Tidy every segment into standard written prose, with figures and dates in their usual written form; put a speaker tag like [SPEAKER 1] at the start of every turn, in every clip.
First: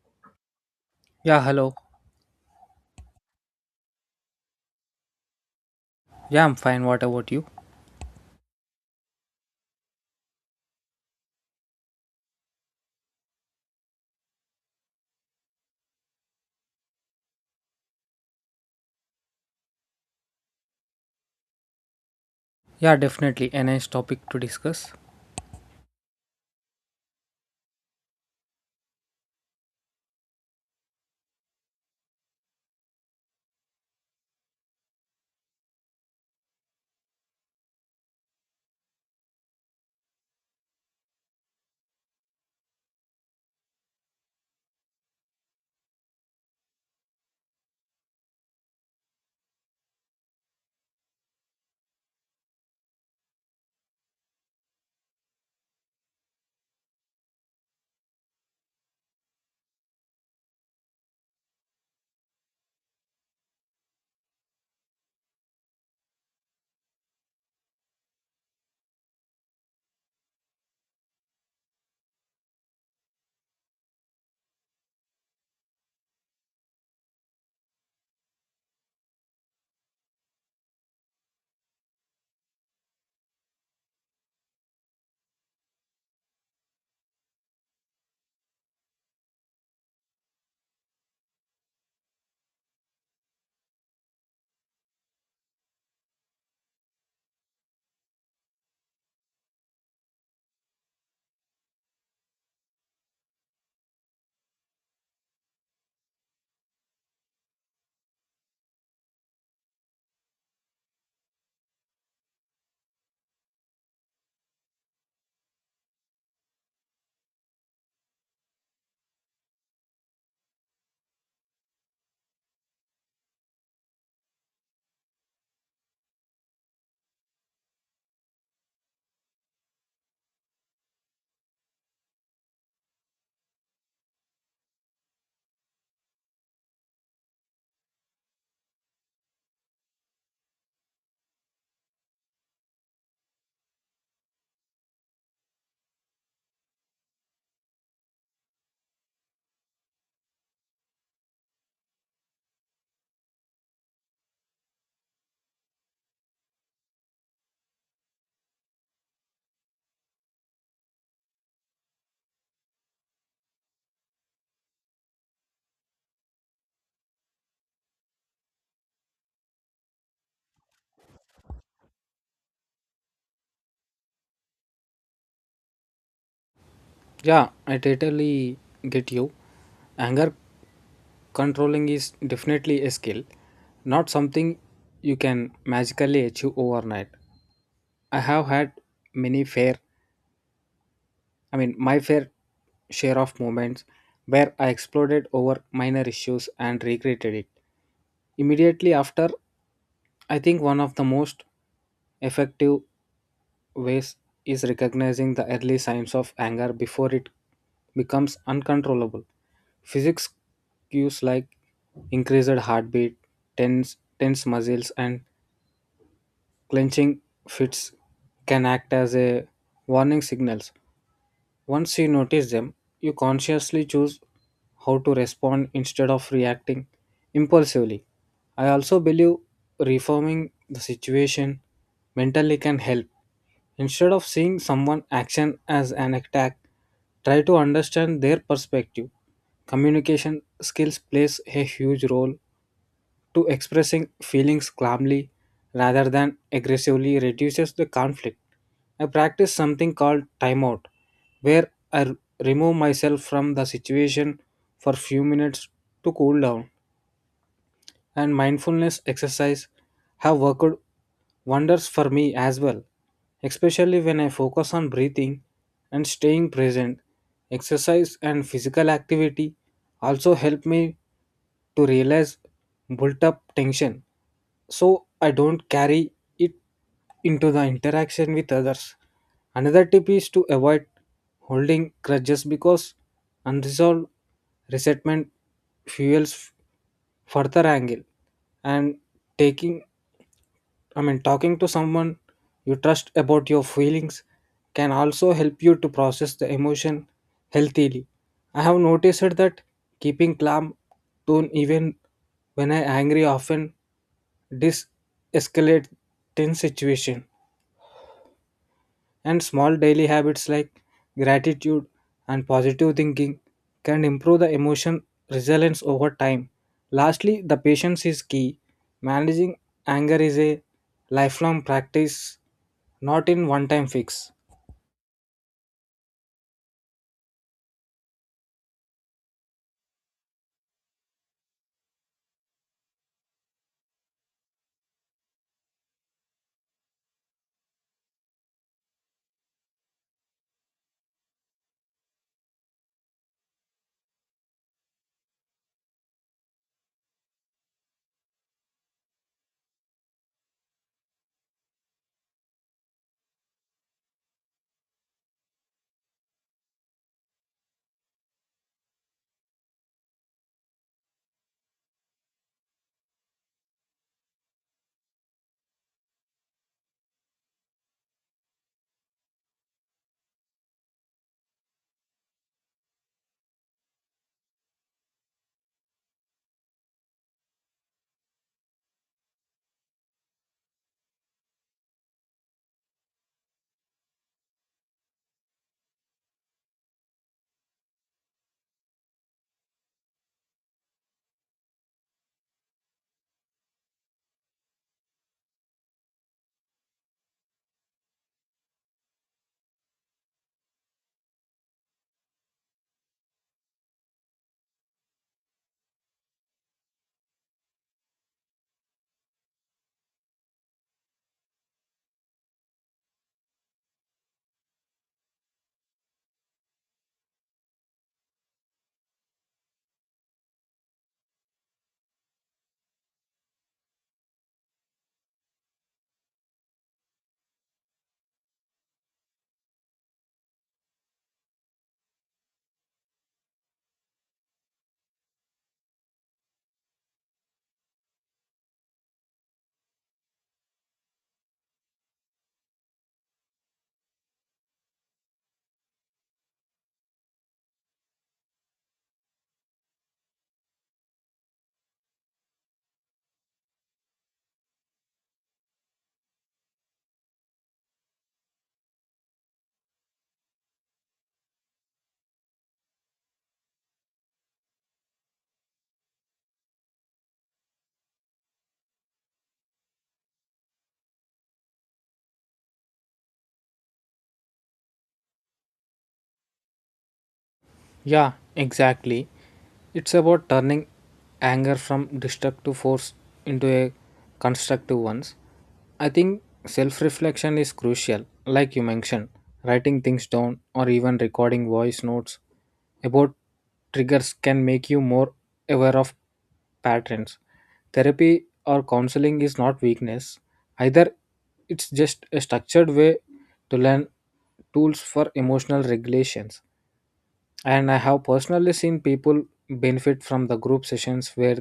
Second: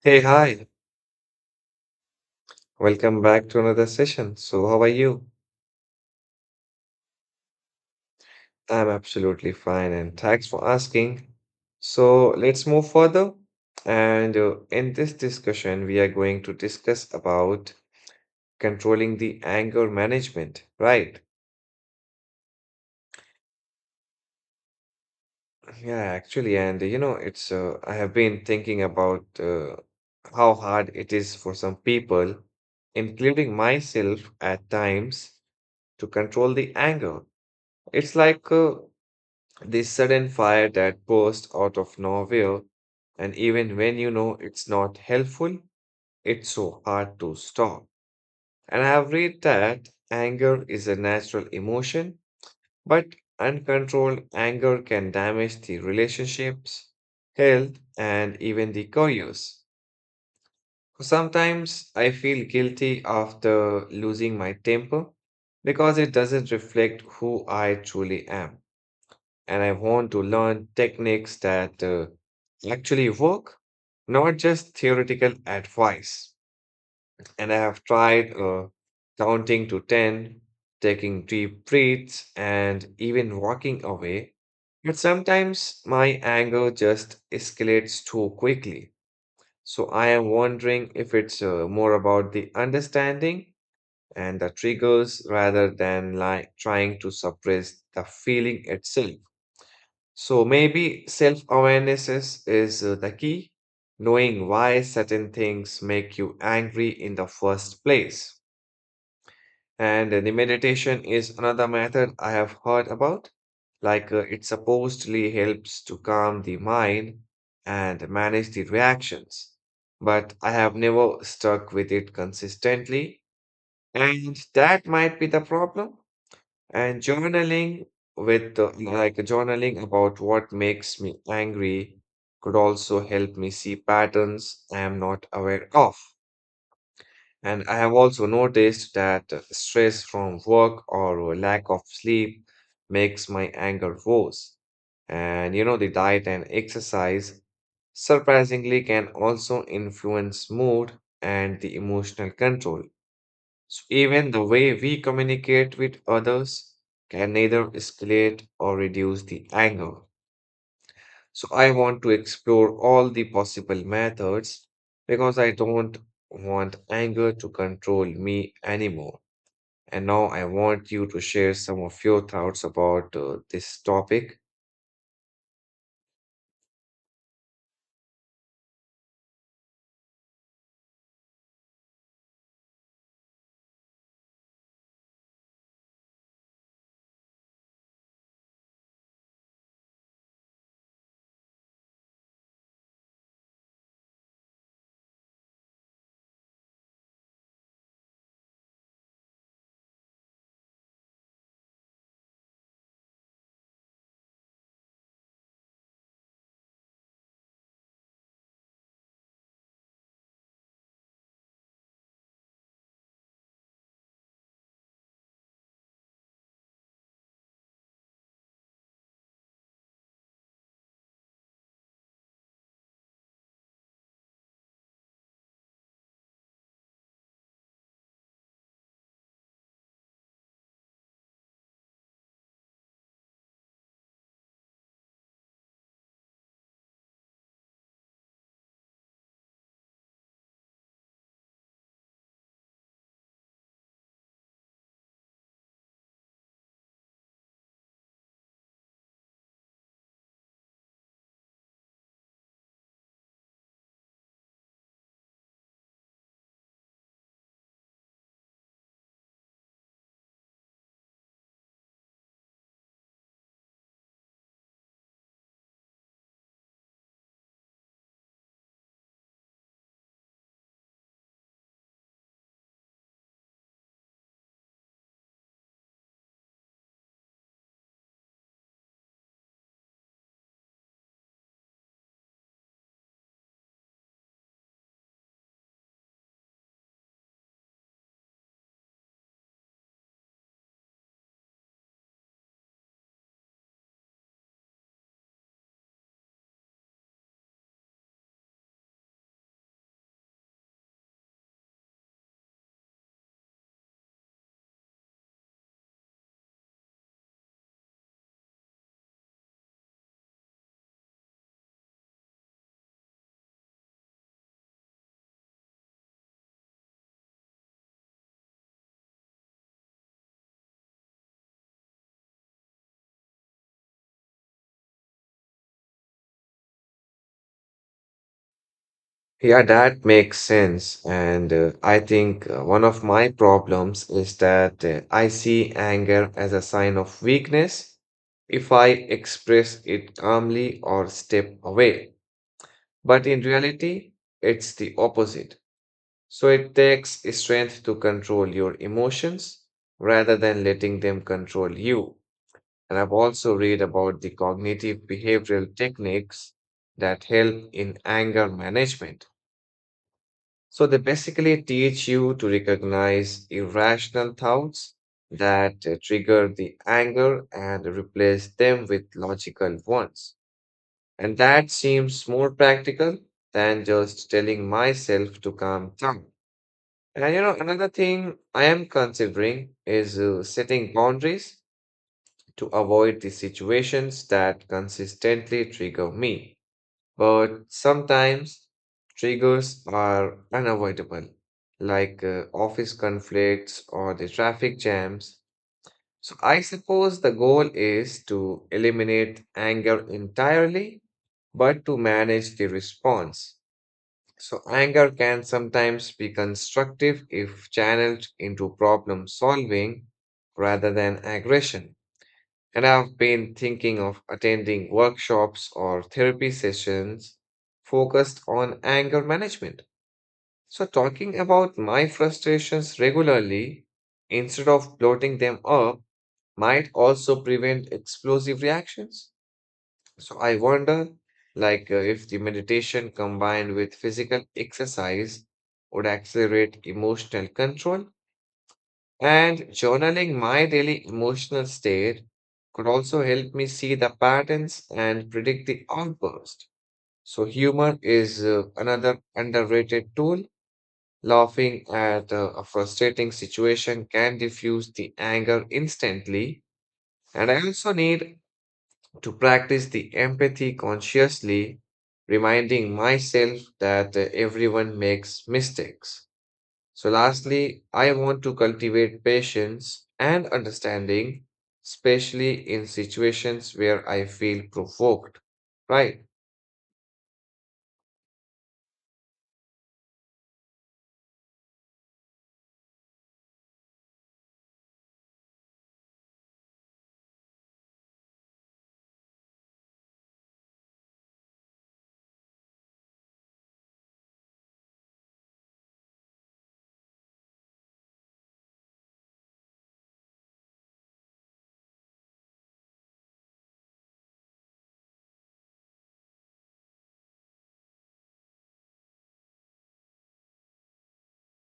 [SPEAKER 1] Hey, hi.
[SPEAKER 2] Yeah, hello.
[SPEAKER 1] Welcome back to another session. So, how are you?
[SPEAKER 2] Yeah, I'm fine. What about you?
[SPEAKER 1] I'm absolutely fine, and thanks for asking. So, let's move further. And in this discussion, we are going to discuss about controlling the anger management, right?
[SPEAKER 2] Yeah, definitely a nice topic to discuss.
[SPEAKER 1] Yeah, actually, and you know, it's I have been thinking about how hard it is for some people, including myself at times, to control the anger. It's like This sudden fire that bursts out of nowhere, and even when you know it's not helpful, it's so hard to stop. And I have read that anger is a natural emotion, but uncontrolled anger can damage the relationships, health, and even the careers. Sometimes I feel guilty after losing my temper because it doesn't reflect who I truly am. And I want to learn techniques that actually work, not just theoretical advice. And I have tried counting to 10, taking deep breaths, and even walking away. But sometimes my anger just escalates too quickly. So I am wondering if it's more about the understanding and the triggers rather than like trying to suppress the feeling itself. So maybe self-awareness is the key, knowing why certain things make you angry in the first place. And the meditation is another method I have heard about. It supposedly helps to calm the mind and manage the reactions. But I have never stuck with it consistently, and that might be the problem. And journaling with like journaling about what makes me angry could also help me see patterns I am not aware of. And I have also noticed that stress from work or lack of sleep makes my anger worse. And you know, the diet and exercise surprisingly can also influence mood and the emotional control. So even the way we communicate with others can either escalate or reduce the anger. So I want to explore all the possible methods because I don't want anger to control me anymore. And now I want you to share some of your thoughts about this topic.
[SPEAKER 2] Yeah, I totally get you. Anger controlling is definitely a skill, not something you can magically achieve overnight. I have had many fair, I mean, my fair share of moments where I exploded over minor issues and regretted it. Immediately after, I think one of the most effective ways is recognizing the early signs of anger before it becomes uncontrollable. Physics cues like increased heartbeat, tense muscles, and clenching fists can act as a warning signals. Once you notice them, you consciously choose how to respond instead of reacting impulsively. I also believe reforming the situation mentally can help. Instead of seeing someone's action as an attack, try to understand their perspective. Communication skills plays a huge role to expressing feelings calmly rather than aggressively reduces the conflict. I practice something called timeout, where remove myself from the situation for few minutes to cool down. And mindfulness exercise have worked wonders for me as well, especially when I focus on breathing and staying present. Exercise and physical activity also help me to realize built up tension so I don't carry it into the interaction with others. Another tip is to avoid holding grudges because unresolved resentment fuels further anger and taking talking to someone you trust about your feelings can also help you to process the emotion healthily. I have noticed that keeping calm tone even when I angry often de-escalate tense situation. And small daily habits like gratitude and positive thinking can improve the emotion resilience over time. Lastly, the patience is key. Managing anger is a lifelong practice, not in one time fix.
[SPEAKER 1] Yeah, that makes sense. And I think one of my problems is that I see anger as a sign of weakness if I express it calmly or step away. But in reality, it's the opposite. So it takes strength to control your emotions rather than letting them control you. And I've also read about the cognitive behavioral techniques that help in anger management, so they basically teach you to recognize irrational thoughts that trigger the anger and replace them with logical ones. And that seems more practical than just telling myself to calm down. And you know, another thing I am considering is setting boundaries to avoid the situations that consistently trigger me. But sometimes triggers are unavoidable, like office conflicts or the traffic jams. So I suppose the goal is to eliminate anger entirely, but to manage the response. So anger can sometimes be constructive if channeled into problem solving rather than aggression. And I've been thinking of attending workshops or therapy sessions focused on anger management. So, talking about my frustrations regularly instead of bloating them up might also prevent explosive reactions. So, I wonder if the meditation combined with physical exercise would accelerate emotional control, and journaling my daily emotional state could also help me see the patterns and predict the outburst. So, humor is another underrated tool. Laughing at a frustrating situation can diffuse the anger instantly. And I also need to practice the empathy consciously, reminding myself that everyone makes mistakes. So, lastly, I want to cultivate patience and understanding, especially in situations where I feel provoked. Right?
[SPEAKER 2] Yeah, exactly. It's about turning anger from destructive force into a constructive ones. I think self-reflection is crucial, like you mentioned, writing things down or even recording voice notes about triggers can make you more aware of patterns. Therapy or counseling is not weakness. Either it's just a structured way to learn tools for emotional regulations. And I have personally seen people benefit from the group sessions where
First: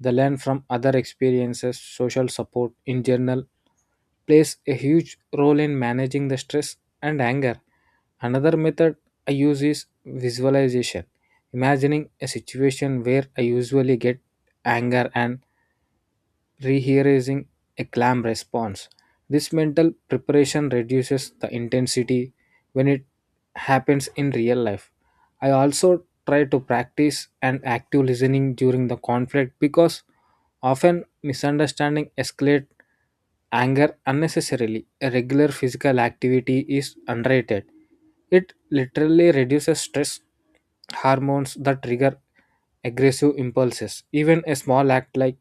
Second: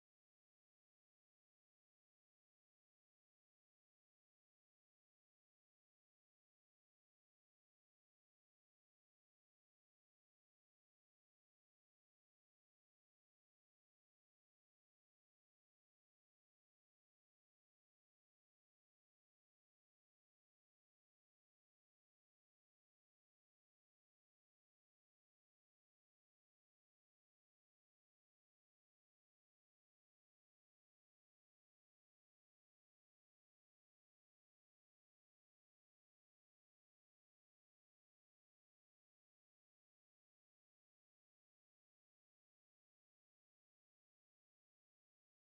[SPEAKER 2] they learn from other experiences. Social support in general plays a huge role in managing the stress and anger. Another method I use is visualization, imagining a situation where I usually get anger and rehearsing a clam response. This mental preparation reduces the intensity when it happens in real life. I also try to practice an active listening during the conflict because often misunderstanding escalate anger unnecessarily. A regular physical activity is underrated. It literally reduces stress hormones that trigger aggressive impulses. Even a small act like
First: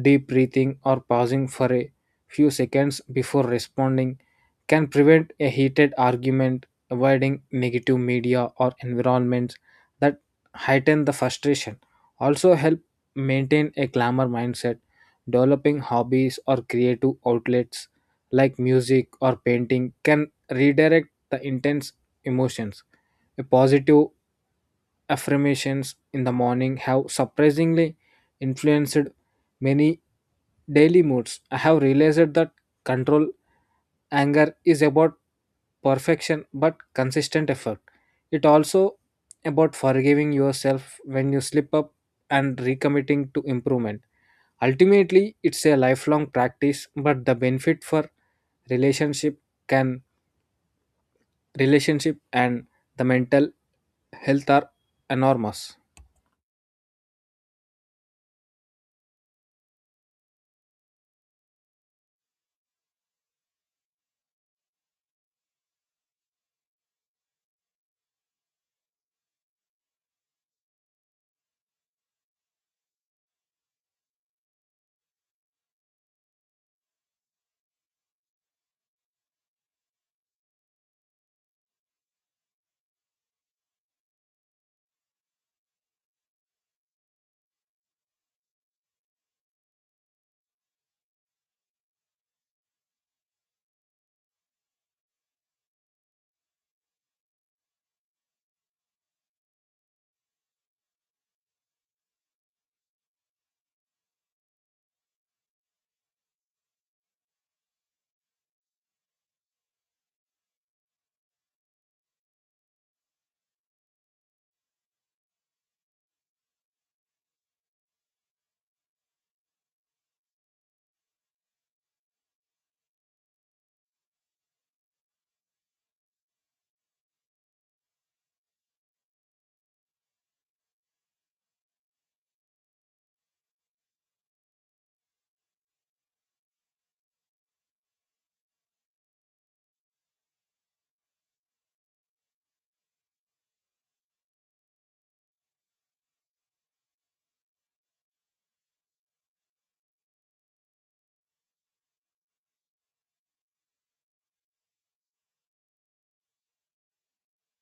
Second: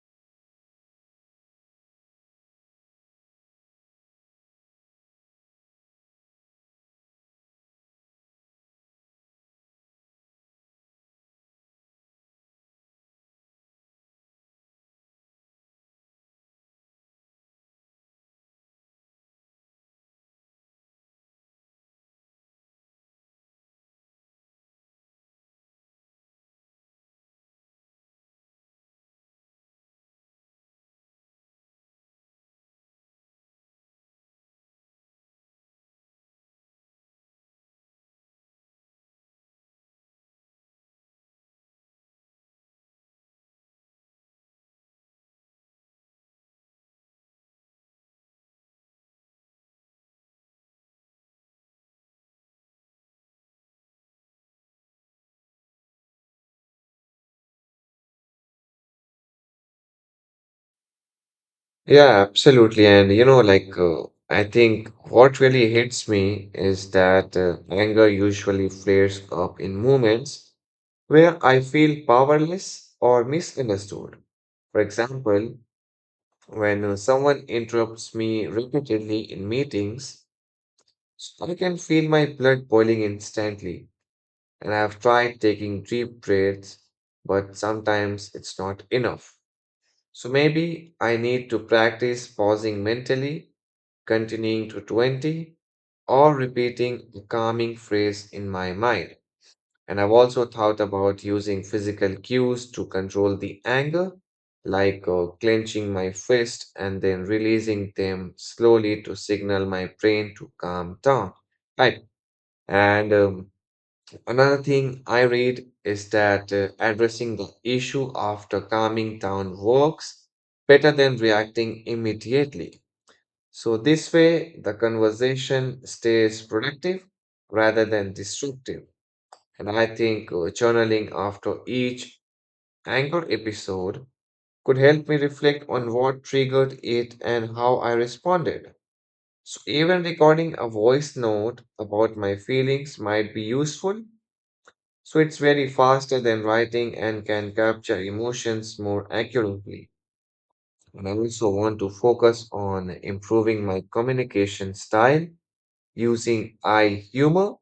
[SPEAKER 2] deep breathing or pausing for a few seconds before responding can prevent a heated argument, avoiding negative media or environments that heighten the frustration. Also, help maintain a glamour mindset, developing hobbies or creative outlets like music or painting can redirect the intense emotions. A positive affirmations in the morning have surprisingly influenced many daily moods. I have realized that control anger is about perfection but consistent effort. It also about forgiving yourself when you slip up and recommitting to improvement. Ultimately, it's a lifelong practice, but the benefit for relationship can relationship and the mental health are enormous.
[SPEAKER 1] Yeah, absolutely. And you know, I think what really hits me is that anger usually flares up in moments where I feel powerless or misunderstood. For example, when someone interrupts me repeatedly in meetings, so I can feel my blood boiling instantly, and I've tried taking deep breaths, but sometimes it's not enough. So maybe I need to practice pausing mentally, continuing to 20, or repeating a calming phrase in my mind. And I've also thought about using physical cues to control the anger, like clenching my fist and then releasing them slowly to signal my brain to calm down. I and Another thing I read is that addressing the issue after calming down works better than reacting immediately. So, this way, the conversation stays productive rather than destructive. And I think journaling after each anger episode could help me reflect on what triggered it and how I responded. So, even recording a voice note about my feelings might be useful, so it's very faster than writing and can capture emotions more accurately. And I also want to focus on improving my communication style using eye humor,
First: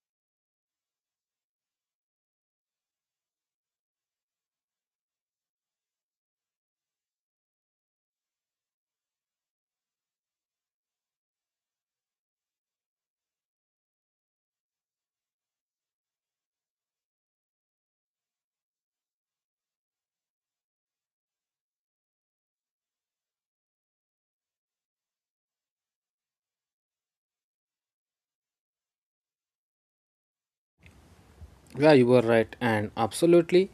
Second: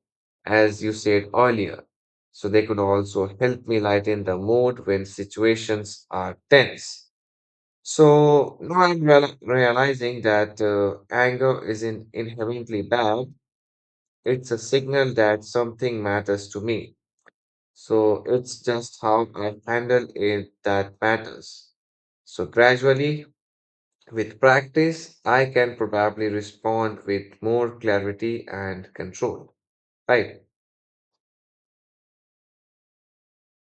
[SPEAKER 1] as you said earlier. So they could also help me lighten the mood when situations are tense. So now I'm realizing that anger isn't inherently bad. It's a signal that something matters to me. So it's just how I handle it that matters. So gradually, with practice, I can probably respond with more clarity and control. Right.
[SPEAKER 2] Yeah, you were right, and absolutely,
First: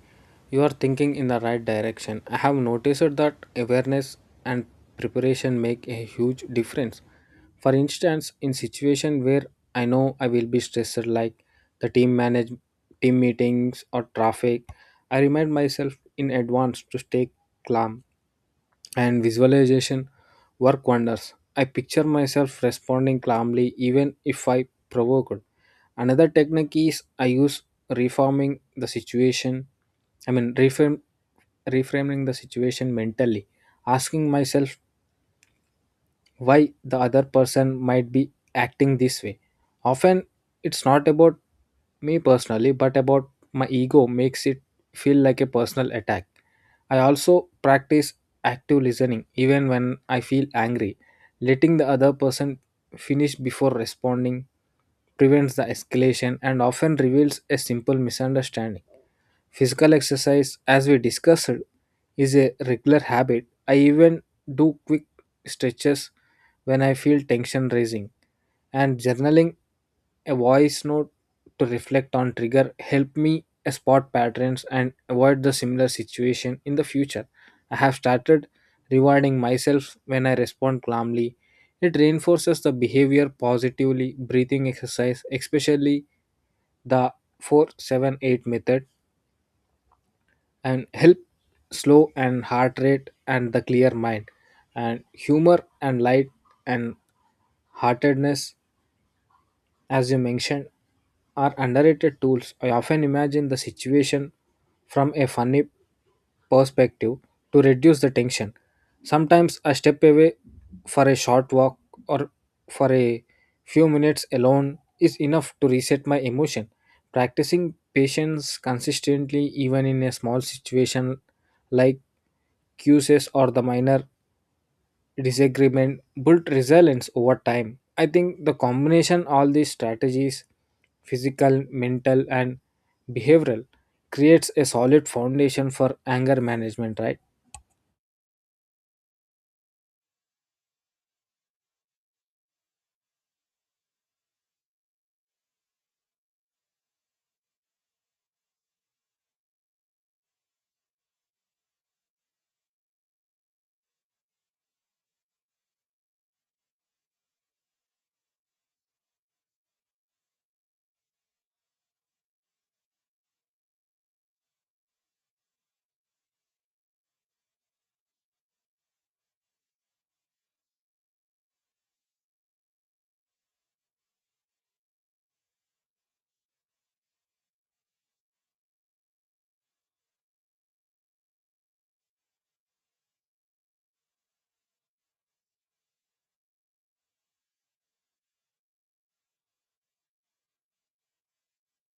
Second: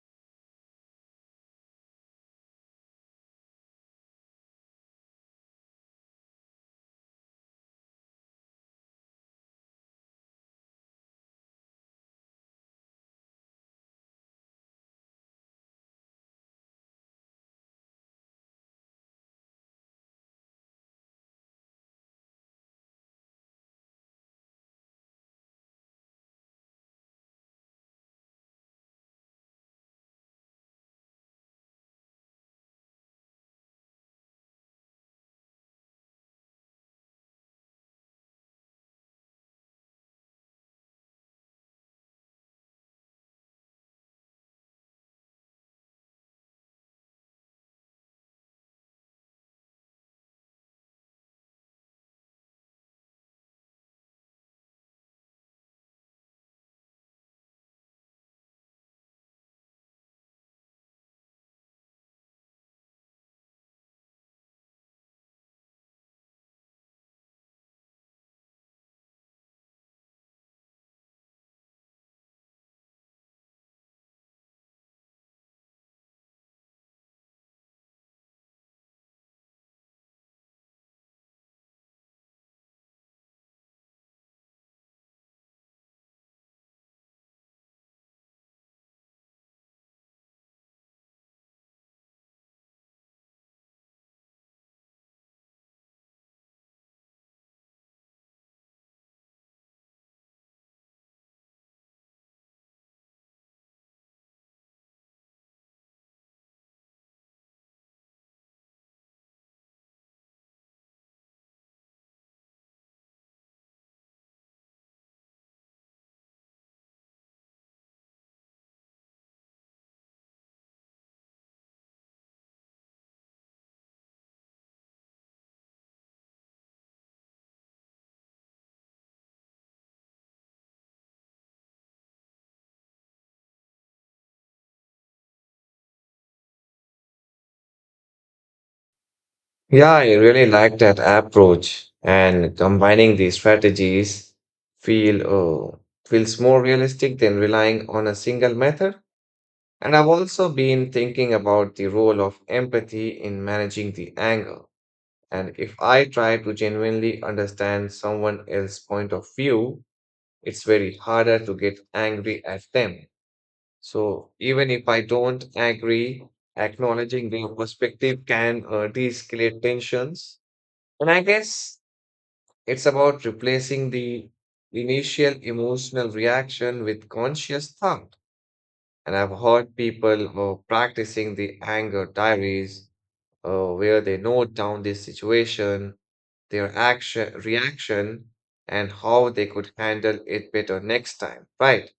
[SPEAKER 2] you are thinking in the right direction. I have noticed that awareness and preparation make a huge difference. For instance, in situation where I know I will be stressed, like the team manage team meetings or traffic, I remind myself in advance to stay calm and visualization work wonders. I picture myself responding calmly even if I provoked. Another technique is I use reforming the situation. I mean, reframe, reframing the situation mentally, asking myself why the other person might be acting this way. Often it's not about me personally, but about my ego makes it feel like a personal attack. I also practice active listening even when I feel angry. Letting the other person finish before responding prevents the escalation and often reveals a simple misunderstanding. Physical exercise, as we discussed, is a regular habit. I even do quick stretches when I feel tension rising. And journaling a voice note to reflect on trigger help me spot patterns and avoid the similar situation in the future. I have started rewarding myself when I respond calmly. It reinforces the behavior positively. Breathing exercise, especially the 478 method and help slow and heart rate and the clear mind and humor and light and heartedness as you mentioned are underrated tools. I often imagine the situation from a funny perspective to reduce the tension. Sometimes I step away for a short walk or for a few minutes alone is enough to reset my emotion. Practicing patience consistently even in a small situation like cues or the minor disagreement built resilience over time. I think the combination all these strategies, physical, mental, and behavioral, creates a solid foundation for anger management, right?
[SPEAKER 1] Yeah, I really like that approach, and combining these strategies feel oh, feels more realistic than relying on a single method. And I've also been thinking about the role of empathy in managing the anger. And if I try to genuinely understand someone else's point of view, it's very harder to get angry at them. So even if I don't agree, acknowledging their perspective can de-escalate tensions. And I guess it's about replacing the initial emotional reaction with conscious thought. And I've heard people who are practicing the anger diaries where they note down this situation, their action, reaction, and how they could handle it better next time, right?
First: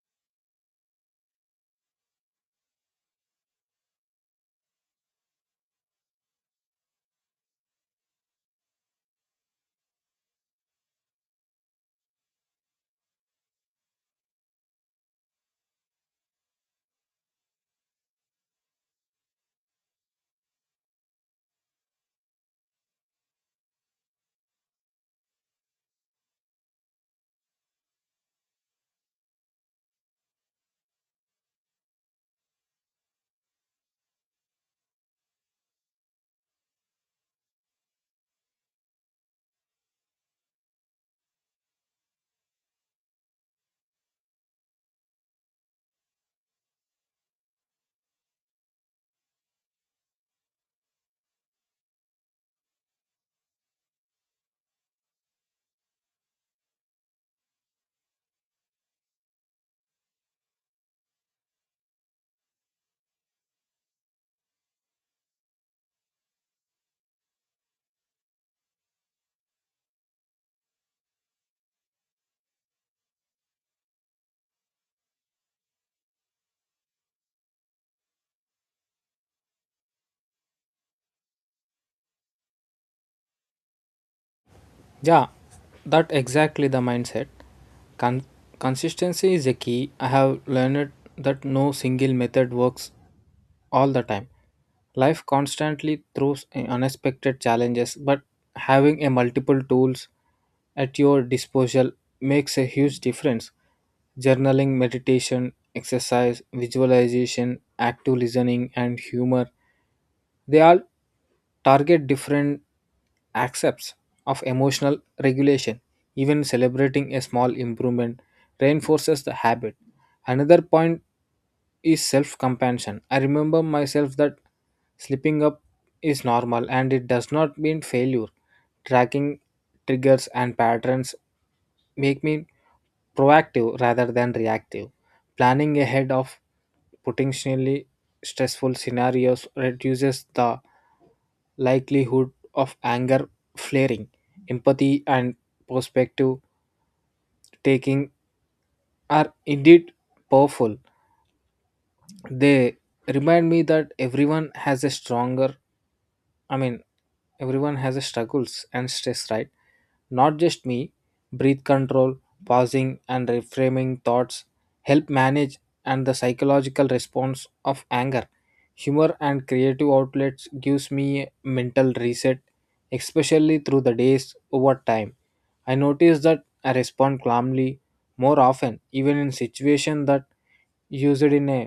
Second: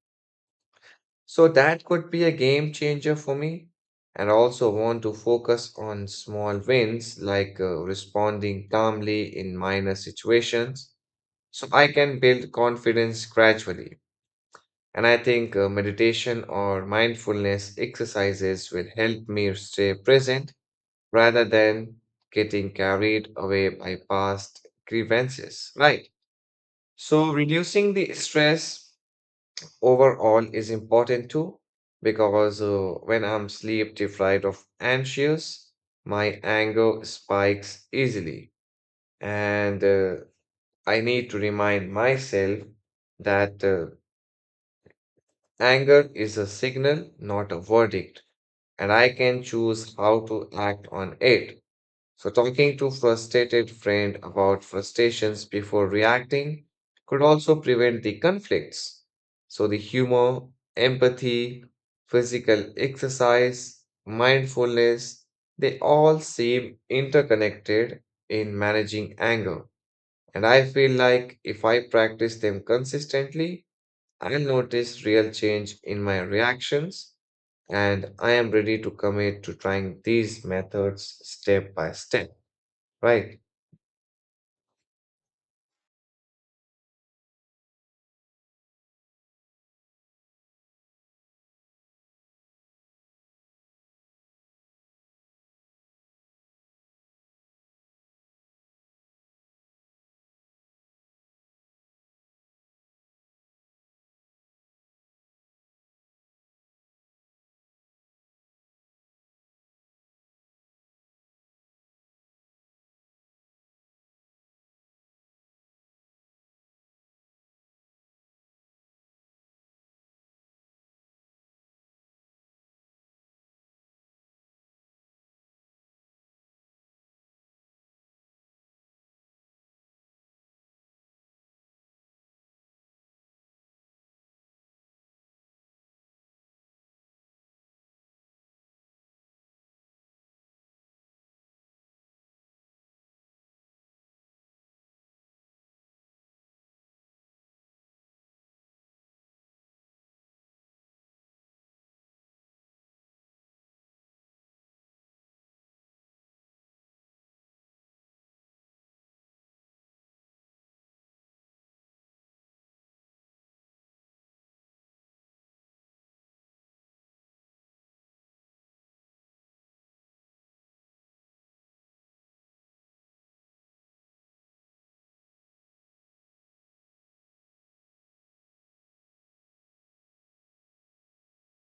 [SPEAKER 1] So that could be a game changer for me. And also want to focus on small wins like responding calmly in minor situations so I can build confidence gradually. And I think meditation or mindfulness exercises will help me stay present rather than getting carried away by past grievances, right? So, reducing the stress overall is important too, because when I'm sleep deprived of anxious, my anger spikes easily. And I need to remind myself that anger is a signal, not a verdict, and I can choose how to act on it. So, talking to frustrated friend about frustrations before reacting could also prevent the conflicts. So, the humor, empathy, physical exercise, mindfulness, they all seem interconnected in managing anger. And I feel like if I practice them consistently, I'll notice real change in my reactions, and I am ready to commit to trying these methods step by step, right?
[SPEAKER 2] Yeah, that exactly the mindset. Con- Consistency is a key. I have learned that no single method works all the time. Life constantly throws unexpected challenges, but having a multiple tools at your disposal makes a huge difference. Journaling, meditation, exercise, visualization, active listening, and humor, they all target different aspects of emotional regulation. Even celebrating a small improvement reinforces the habit. Another point is self compassion. I remember myself that slipping up is normal and it does not mean failure. Tracking triggers and patterns make me proactive rather than reactive. Planning ahead of potentially stressful scenarios reduces the likelihood of anger flaring. Empathy and perspective taking are indeed powerful. They remind me that i mean everyone has a struggles and stress, right, not just me. Breath control, pausing and reframing thoughts help manage and the psychological response of anger. Humor and creative outlets gives me mental reset, especially through the days. Over time I notice that I respond calmly more often even in situations that used in a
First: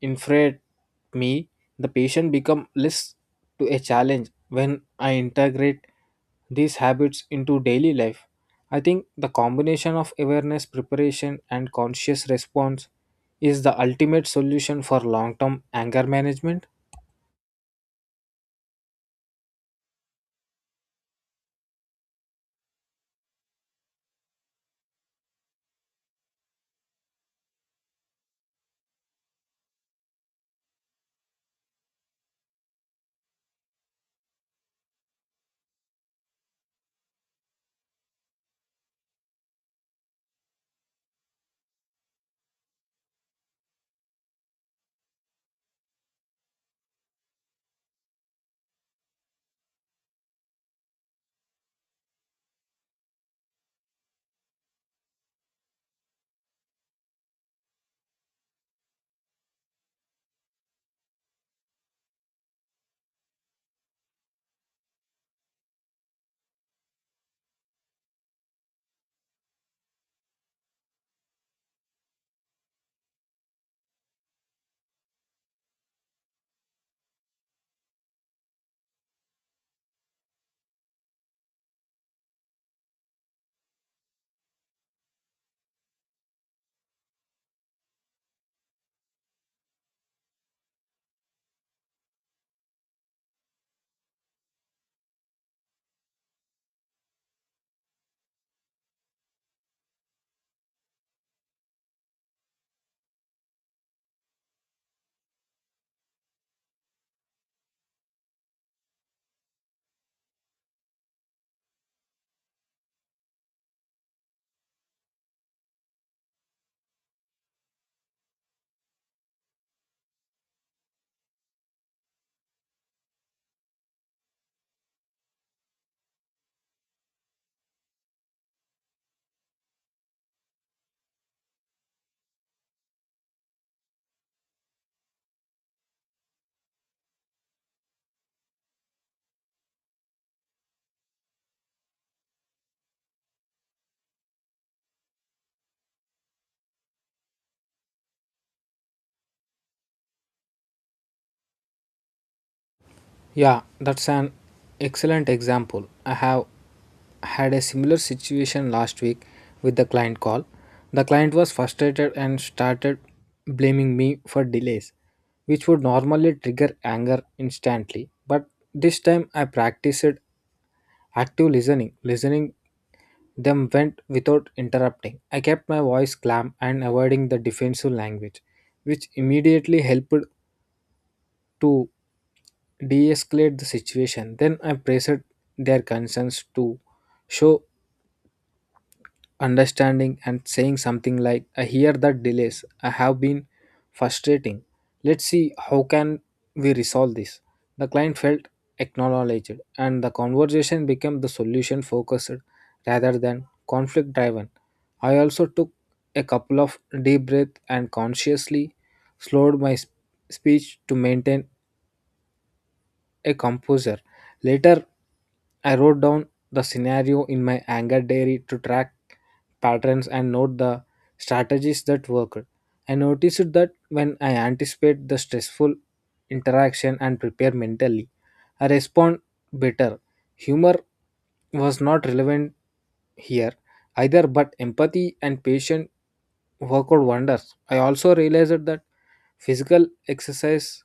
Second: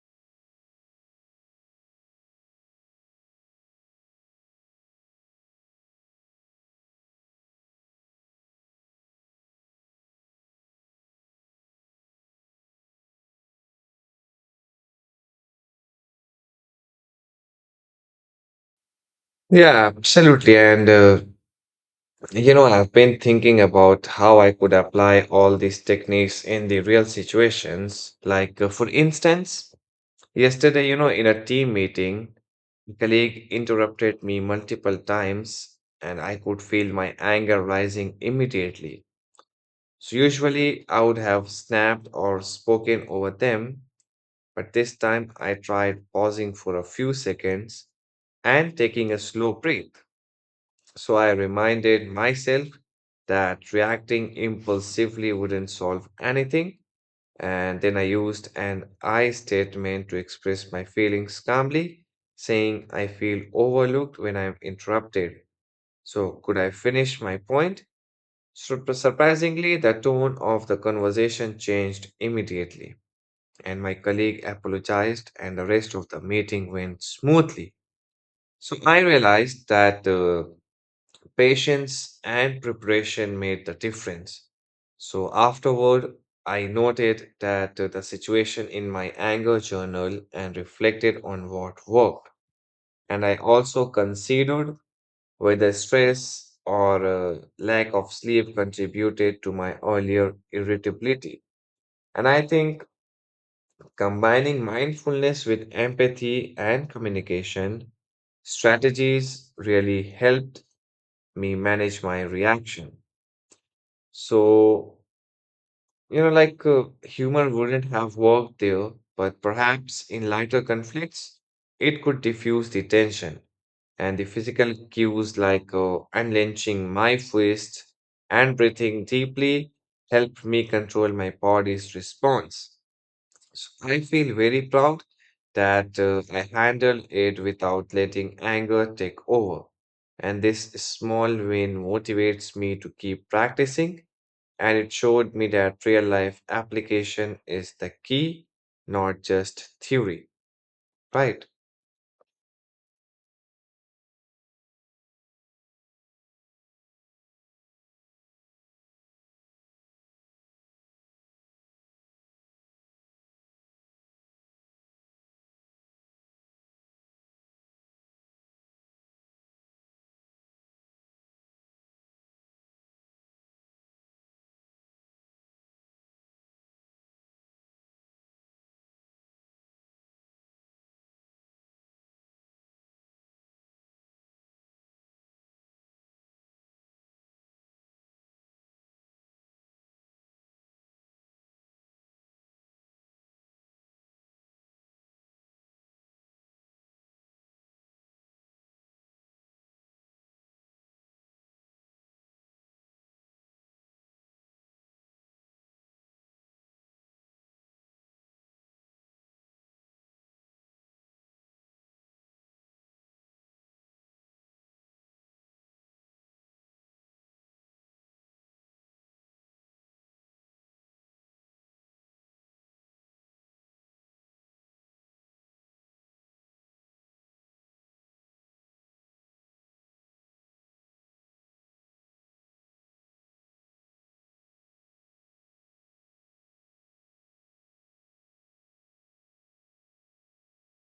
[SPEAKER 2] Infrared me. The patient become less to a challenge when I integrate these habits into daily life. I think the combination of awareness preparation and conscious response is the ultimate solution for long term anger management.
[SPEAKER 1] Yeah, absolutely. And, you know, I've been thinking about how I could apply all these techniques in the real situations. Like, for instance, yesterday, you know, in a team meeting, a colleague interrupted me multiple times, and I could feel my anger rising immediately. So, usually, I would have snapped or spoken over them, but this time I tried pausing for a few seconds and taking a slow breath. So I reminded myself that reacting impulsively wouldn't solve anything. And then I used an I statement to express my feelings calmly, saying I feel overlooked when I'm interrupted. So, could I finish my point? Surprisingly, the tone of the conversation changed immediately, and my colleague apologized, and the rest of the meeting went smoothly. So, I realized that patience and preparation made the difference. So afterward, I noted that the situation in my anger journal and reflected on what worked. And I also considered whether stress or lack of sleep contributed to my earlier irritability. And I think combining mindfulness with empathy and communication strategies really helped me manage my reaction. So, you know, humor wouldn't have worked there, but perhaps in lighter conflicts, it could diffuse the tension. And the physical cues like unlenching my fist and breathing deeply helped me control my body's response. So I feel very proud that I handled it without letting anger take over. And this small win motivates me to keep practicing, and it showed me that real life application is the key, not just theory, right?
[SPEAKER 2] Yeah, that's an excellent example. I have had a similar situation last week with the client call. The client was frustrated and started blaming me for delays, which would normally trigger anger instantly. But this time I practiced active listening. Listening them went without interrupting. I kept my voice calm and avoiding the defensive language, which immediately helped to de-escalate the situation. Then I present their concerns to show understanding and saying something like, I hear that delays I have been frustrating. Let's see how can we resolve this. The client felt acknowledged and the conversation became the solution focused rather than conflict driven. I also took a couple of deep breaths and consciously slowed speech to maintain a composer. Later, I wrote down the scenario in my anger diary to track patterns and note the strategies that worked. I noticed that when I anticipate the stressful interaction and prepare mentally, I respond better. Humor was not relevant here either, but empathy and patience work out wonders. I also realized that physical exercise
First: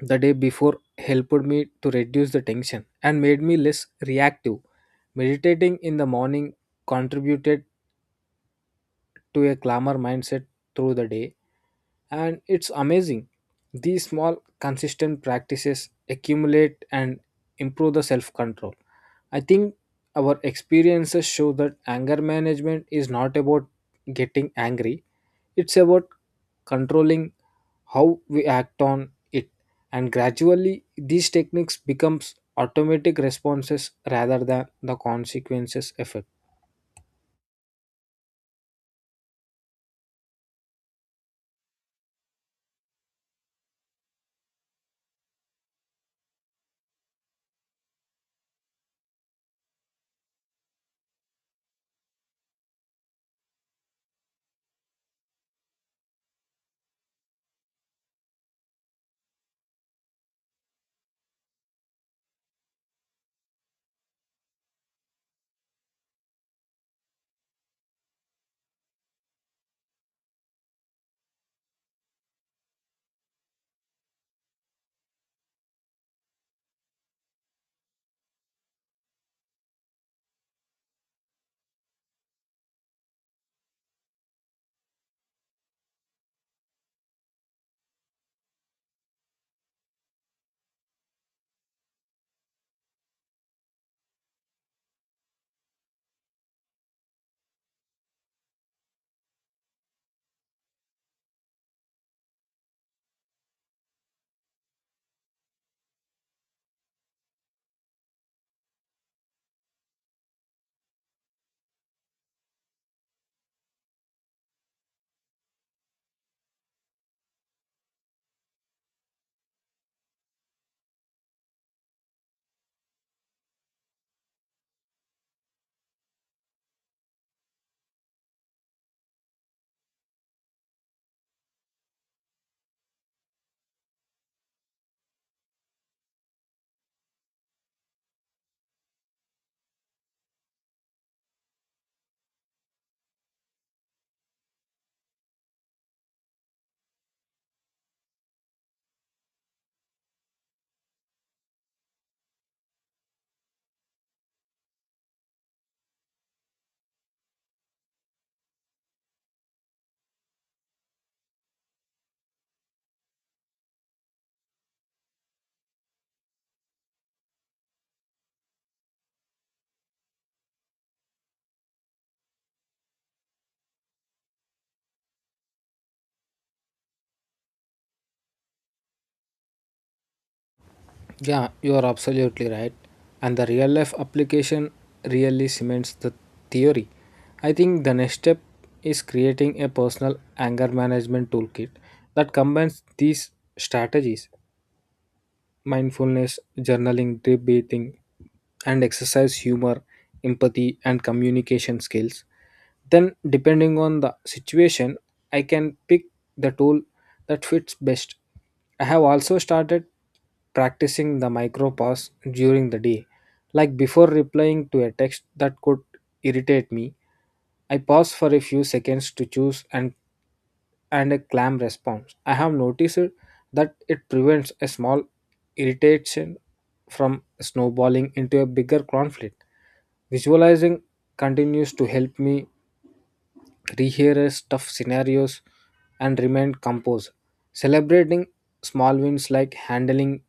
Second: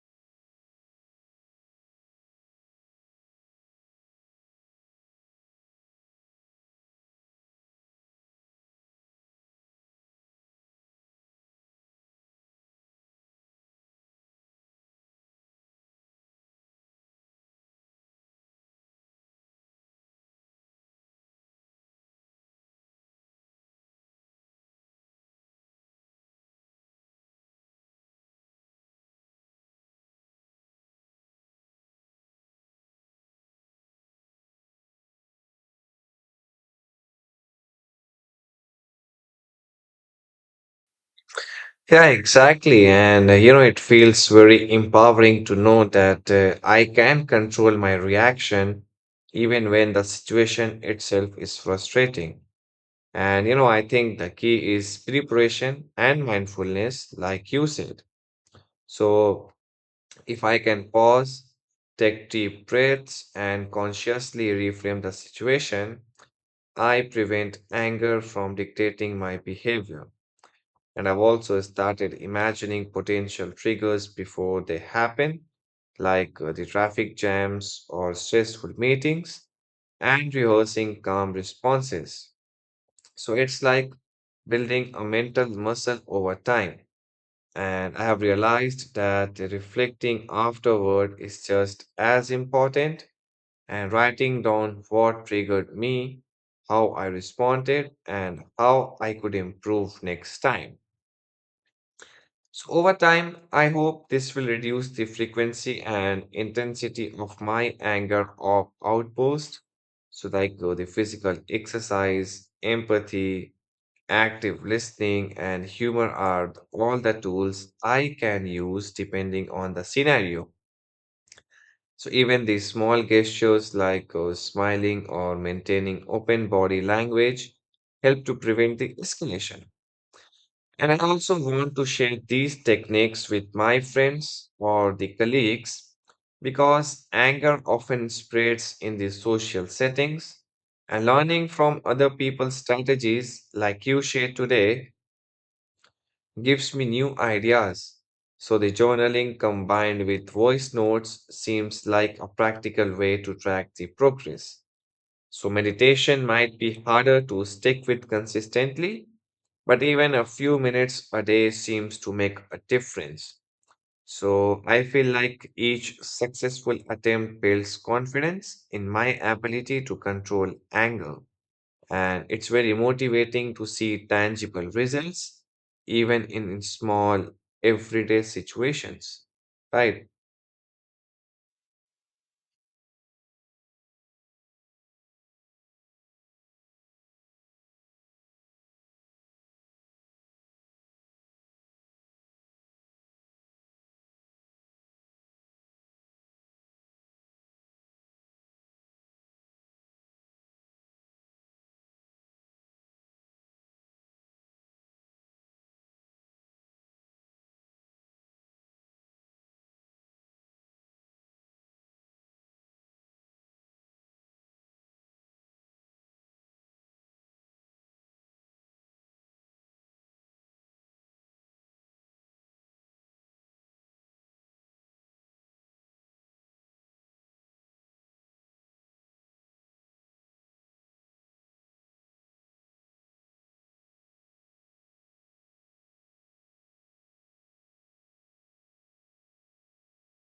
[SPEAKER 2] the day before helped me to reduce the tension and made me less reactive. Meditating in the morning contributed to a calmer mindset through the day, and it's amazing. These small, consistent practices accumulate and improve the self control. I think our experiences show that anger management is not about getting angry, it's about controlling how we act on it, and gradually these techniques becomes automatic responses rather than the consequences effect.
[SPEAKER 1] Yeah, exactly. And you know, it feels very empowering to know that I can control my reaction even when the situation itself is frustrating. And you know, I think the key is preparation and mindfulness, like you said. So if I can pause, take deep breaths, and consciously reframe the situation, I prevent anger from dictating my behavior. And I've also started imagining potential triggers before they happen, like the traffic jams or stressful meetings, and rehearsing calm responses. So it's like building a mental muscle over time. And I have realized that reflecting afterward is just as important, and writing down what triggered me, how I responded, and how I could improve next time. So, over time, I hope this will reduce the frequency and intensity of my anger or outburst. So, like the physical exercise, empathy, active listening, and humor are all the tools I can use depending on the scenario. So even the small gestures like smiling or maintaining open body language help to prevent the escalation. And I also want to share these techniques with my friends or the colleagues because anger often spreads in the social settings. And learning from other people's strategies, like you shared today, gives me new ideas. So the journaling combined with voice notes seems like a practical way to track the progress. So meditation might be harder to stick with consistently, but even a few minutes a day seems to make a difference. So I feel like each successful attempt builds confidence in my ability to control anger. And it's very motivating to see tangible results, even in small, everyday situations. Right.
[SPEAKER 2] Yeah, you are absolutely right, and the real life application really cements the theory. I think the next step is creating a personal anger management toolkit that combines these strategies: mindfulness, journaling, deep breathing, and exercise humor, empathy, and communication skills. Then, depending on the situation, I can pick the tool that fits best. I have also started practicing the micro pause during the day, like before replying to a text that could irritate me. I pause for a few seconds to choose and a clam response. I have noticed that it prevents a small irritation from snowballing into a bigger conflict. Visualizing continues to help me rehearse tough scenarios and remain composed. Celebrating small wins like handling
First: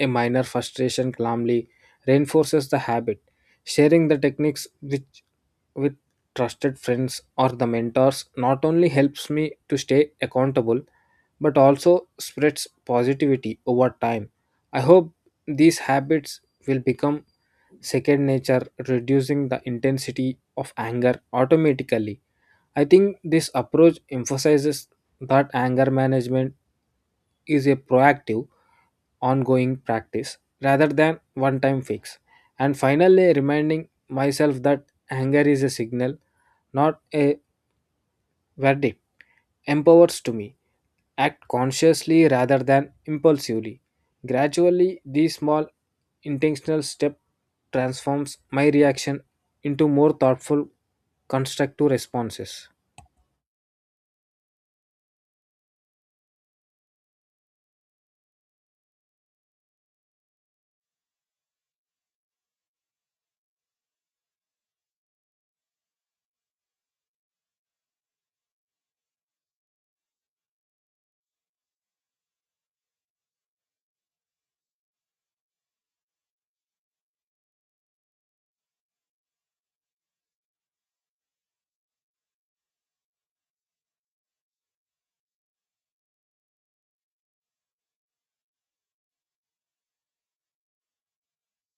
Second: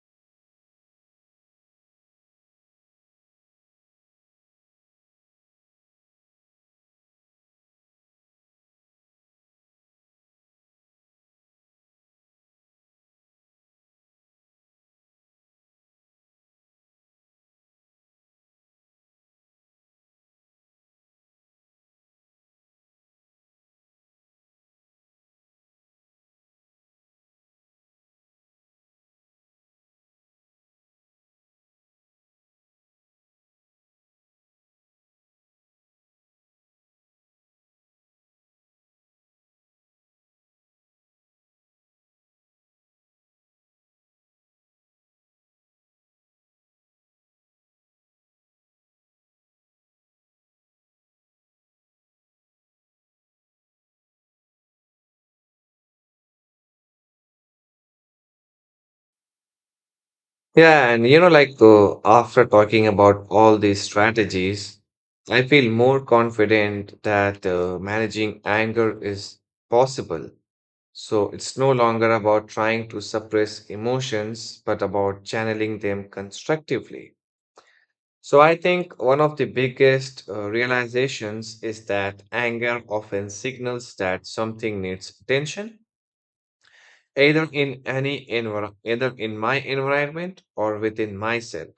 [SPEAKER 2] a minor frustration calmly reinforces the habit. Sharing the techniques with trusted friends or the mentors not only helps me to stay accountable but also spreads positivity over time. I hope these habits will become second nature, reducing the intensity of anger automatically. I think this approach emphasizes that anger management is a proactive, ongoing practice rather than one time fix. And finally, reminding myself that anger is a signal not a verdict, empowers to me. Act consciously rather than impulsively. Gradually, these small intentional step transforms my reaction into more thoughtful, constructive responses.
[SPEAKER 1] Yeah. And, you know, after talking about all these strategies, I feel more confident that managing anger is possible. So it's no longer about trying to suppress emotions, but about channeling them constructively. So I think one of the biggest realizations is that anger often signals that something needs attention, either in my environment or within myself.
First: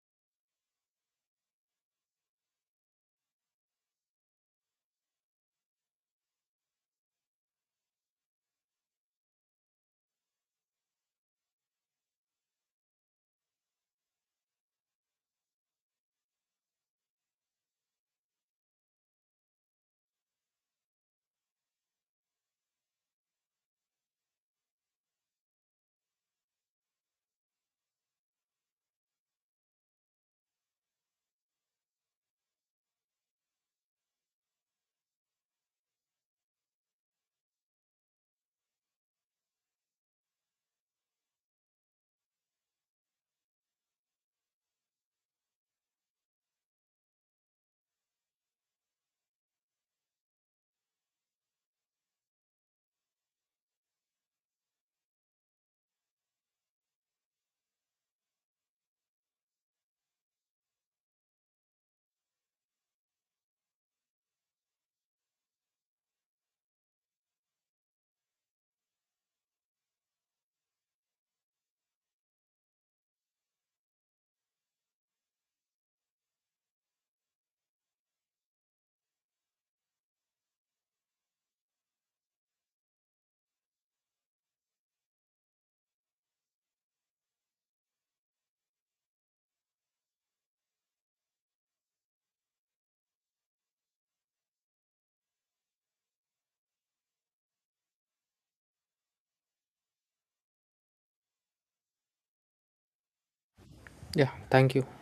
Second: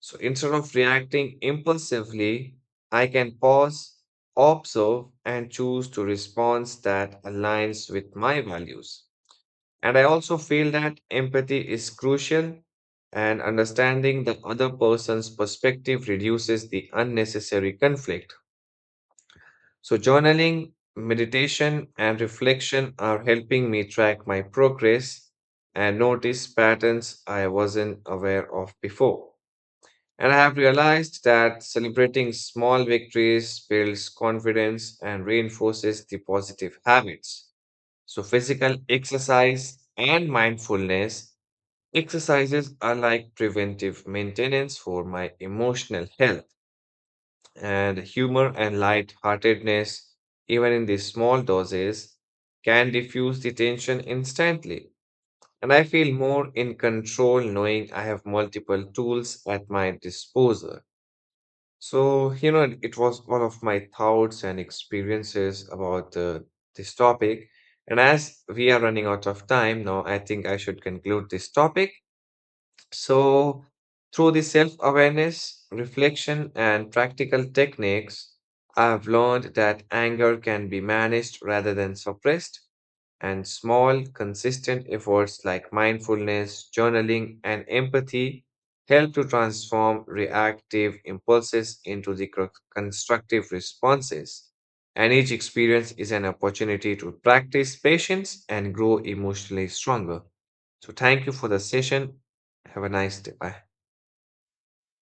[SPEAKER 1] So instead of reacting impulsively, I can pause, observe, and choose to response that aligns with my values. And I also feel that empathy is crucial, and understanding the other person's perspective reduces the unnecessary conflict. So, journaling, meditation, and reflection are helping me track my progress and notice patterns I wasn't aware of before. And I have realized that celebrating small victories builds confidence and reinforces the positive habits. So, physical exercise and mindfulness exercises are like preventive maintenance for my emotional health, and humor and light-heartedness, even in these small doses, can diffuse the tension instantly. And I feel more in control knowing I have multiple tools at my disposal. So, you know, it was one of my thoughts and experiences about this topic. And as we are running out of time now, I think I should conclude this topic. So, through the self awareness, reflection, and practical techniques, I've learned that anger can be managed rather than suppressed. And small, consistent efforts like mindfulness, journaling, and empathy help to transform reactive impulses into the constructive responses. And each experience is an opportunity to practice patience and grow emotionally stronger. So, thank you for the session. Have a nice day. Bye.
[SPEAKER 2] Yeah, thank you.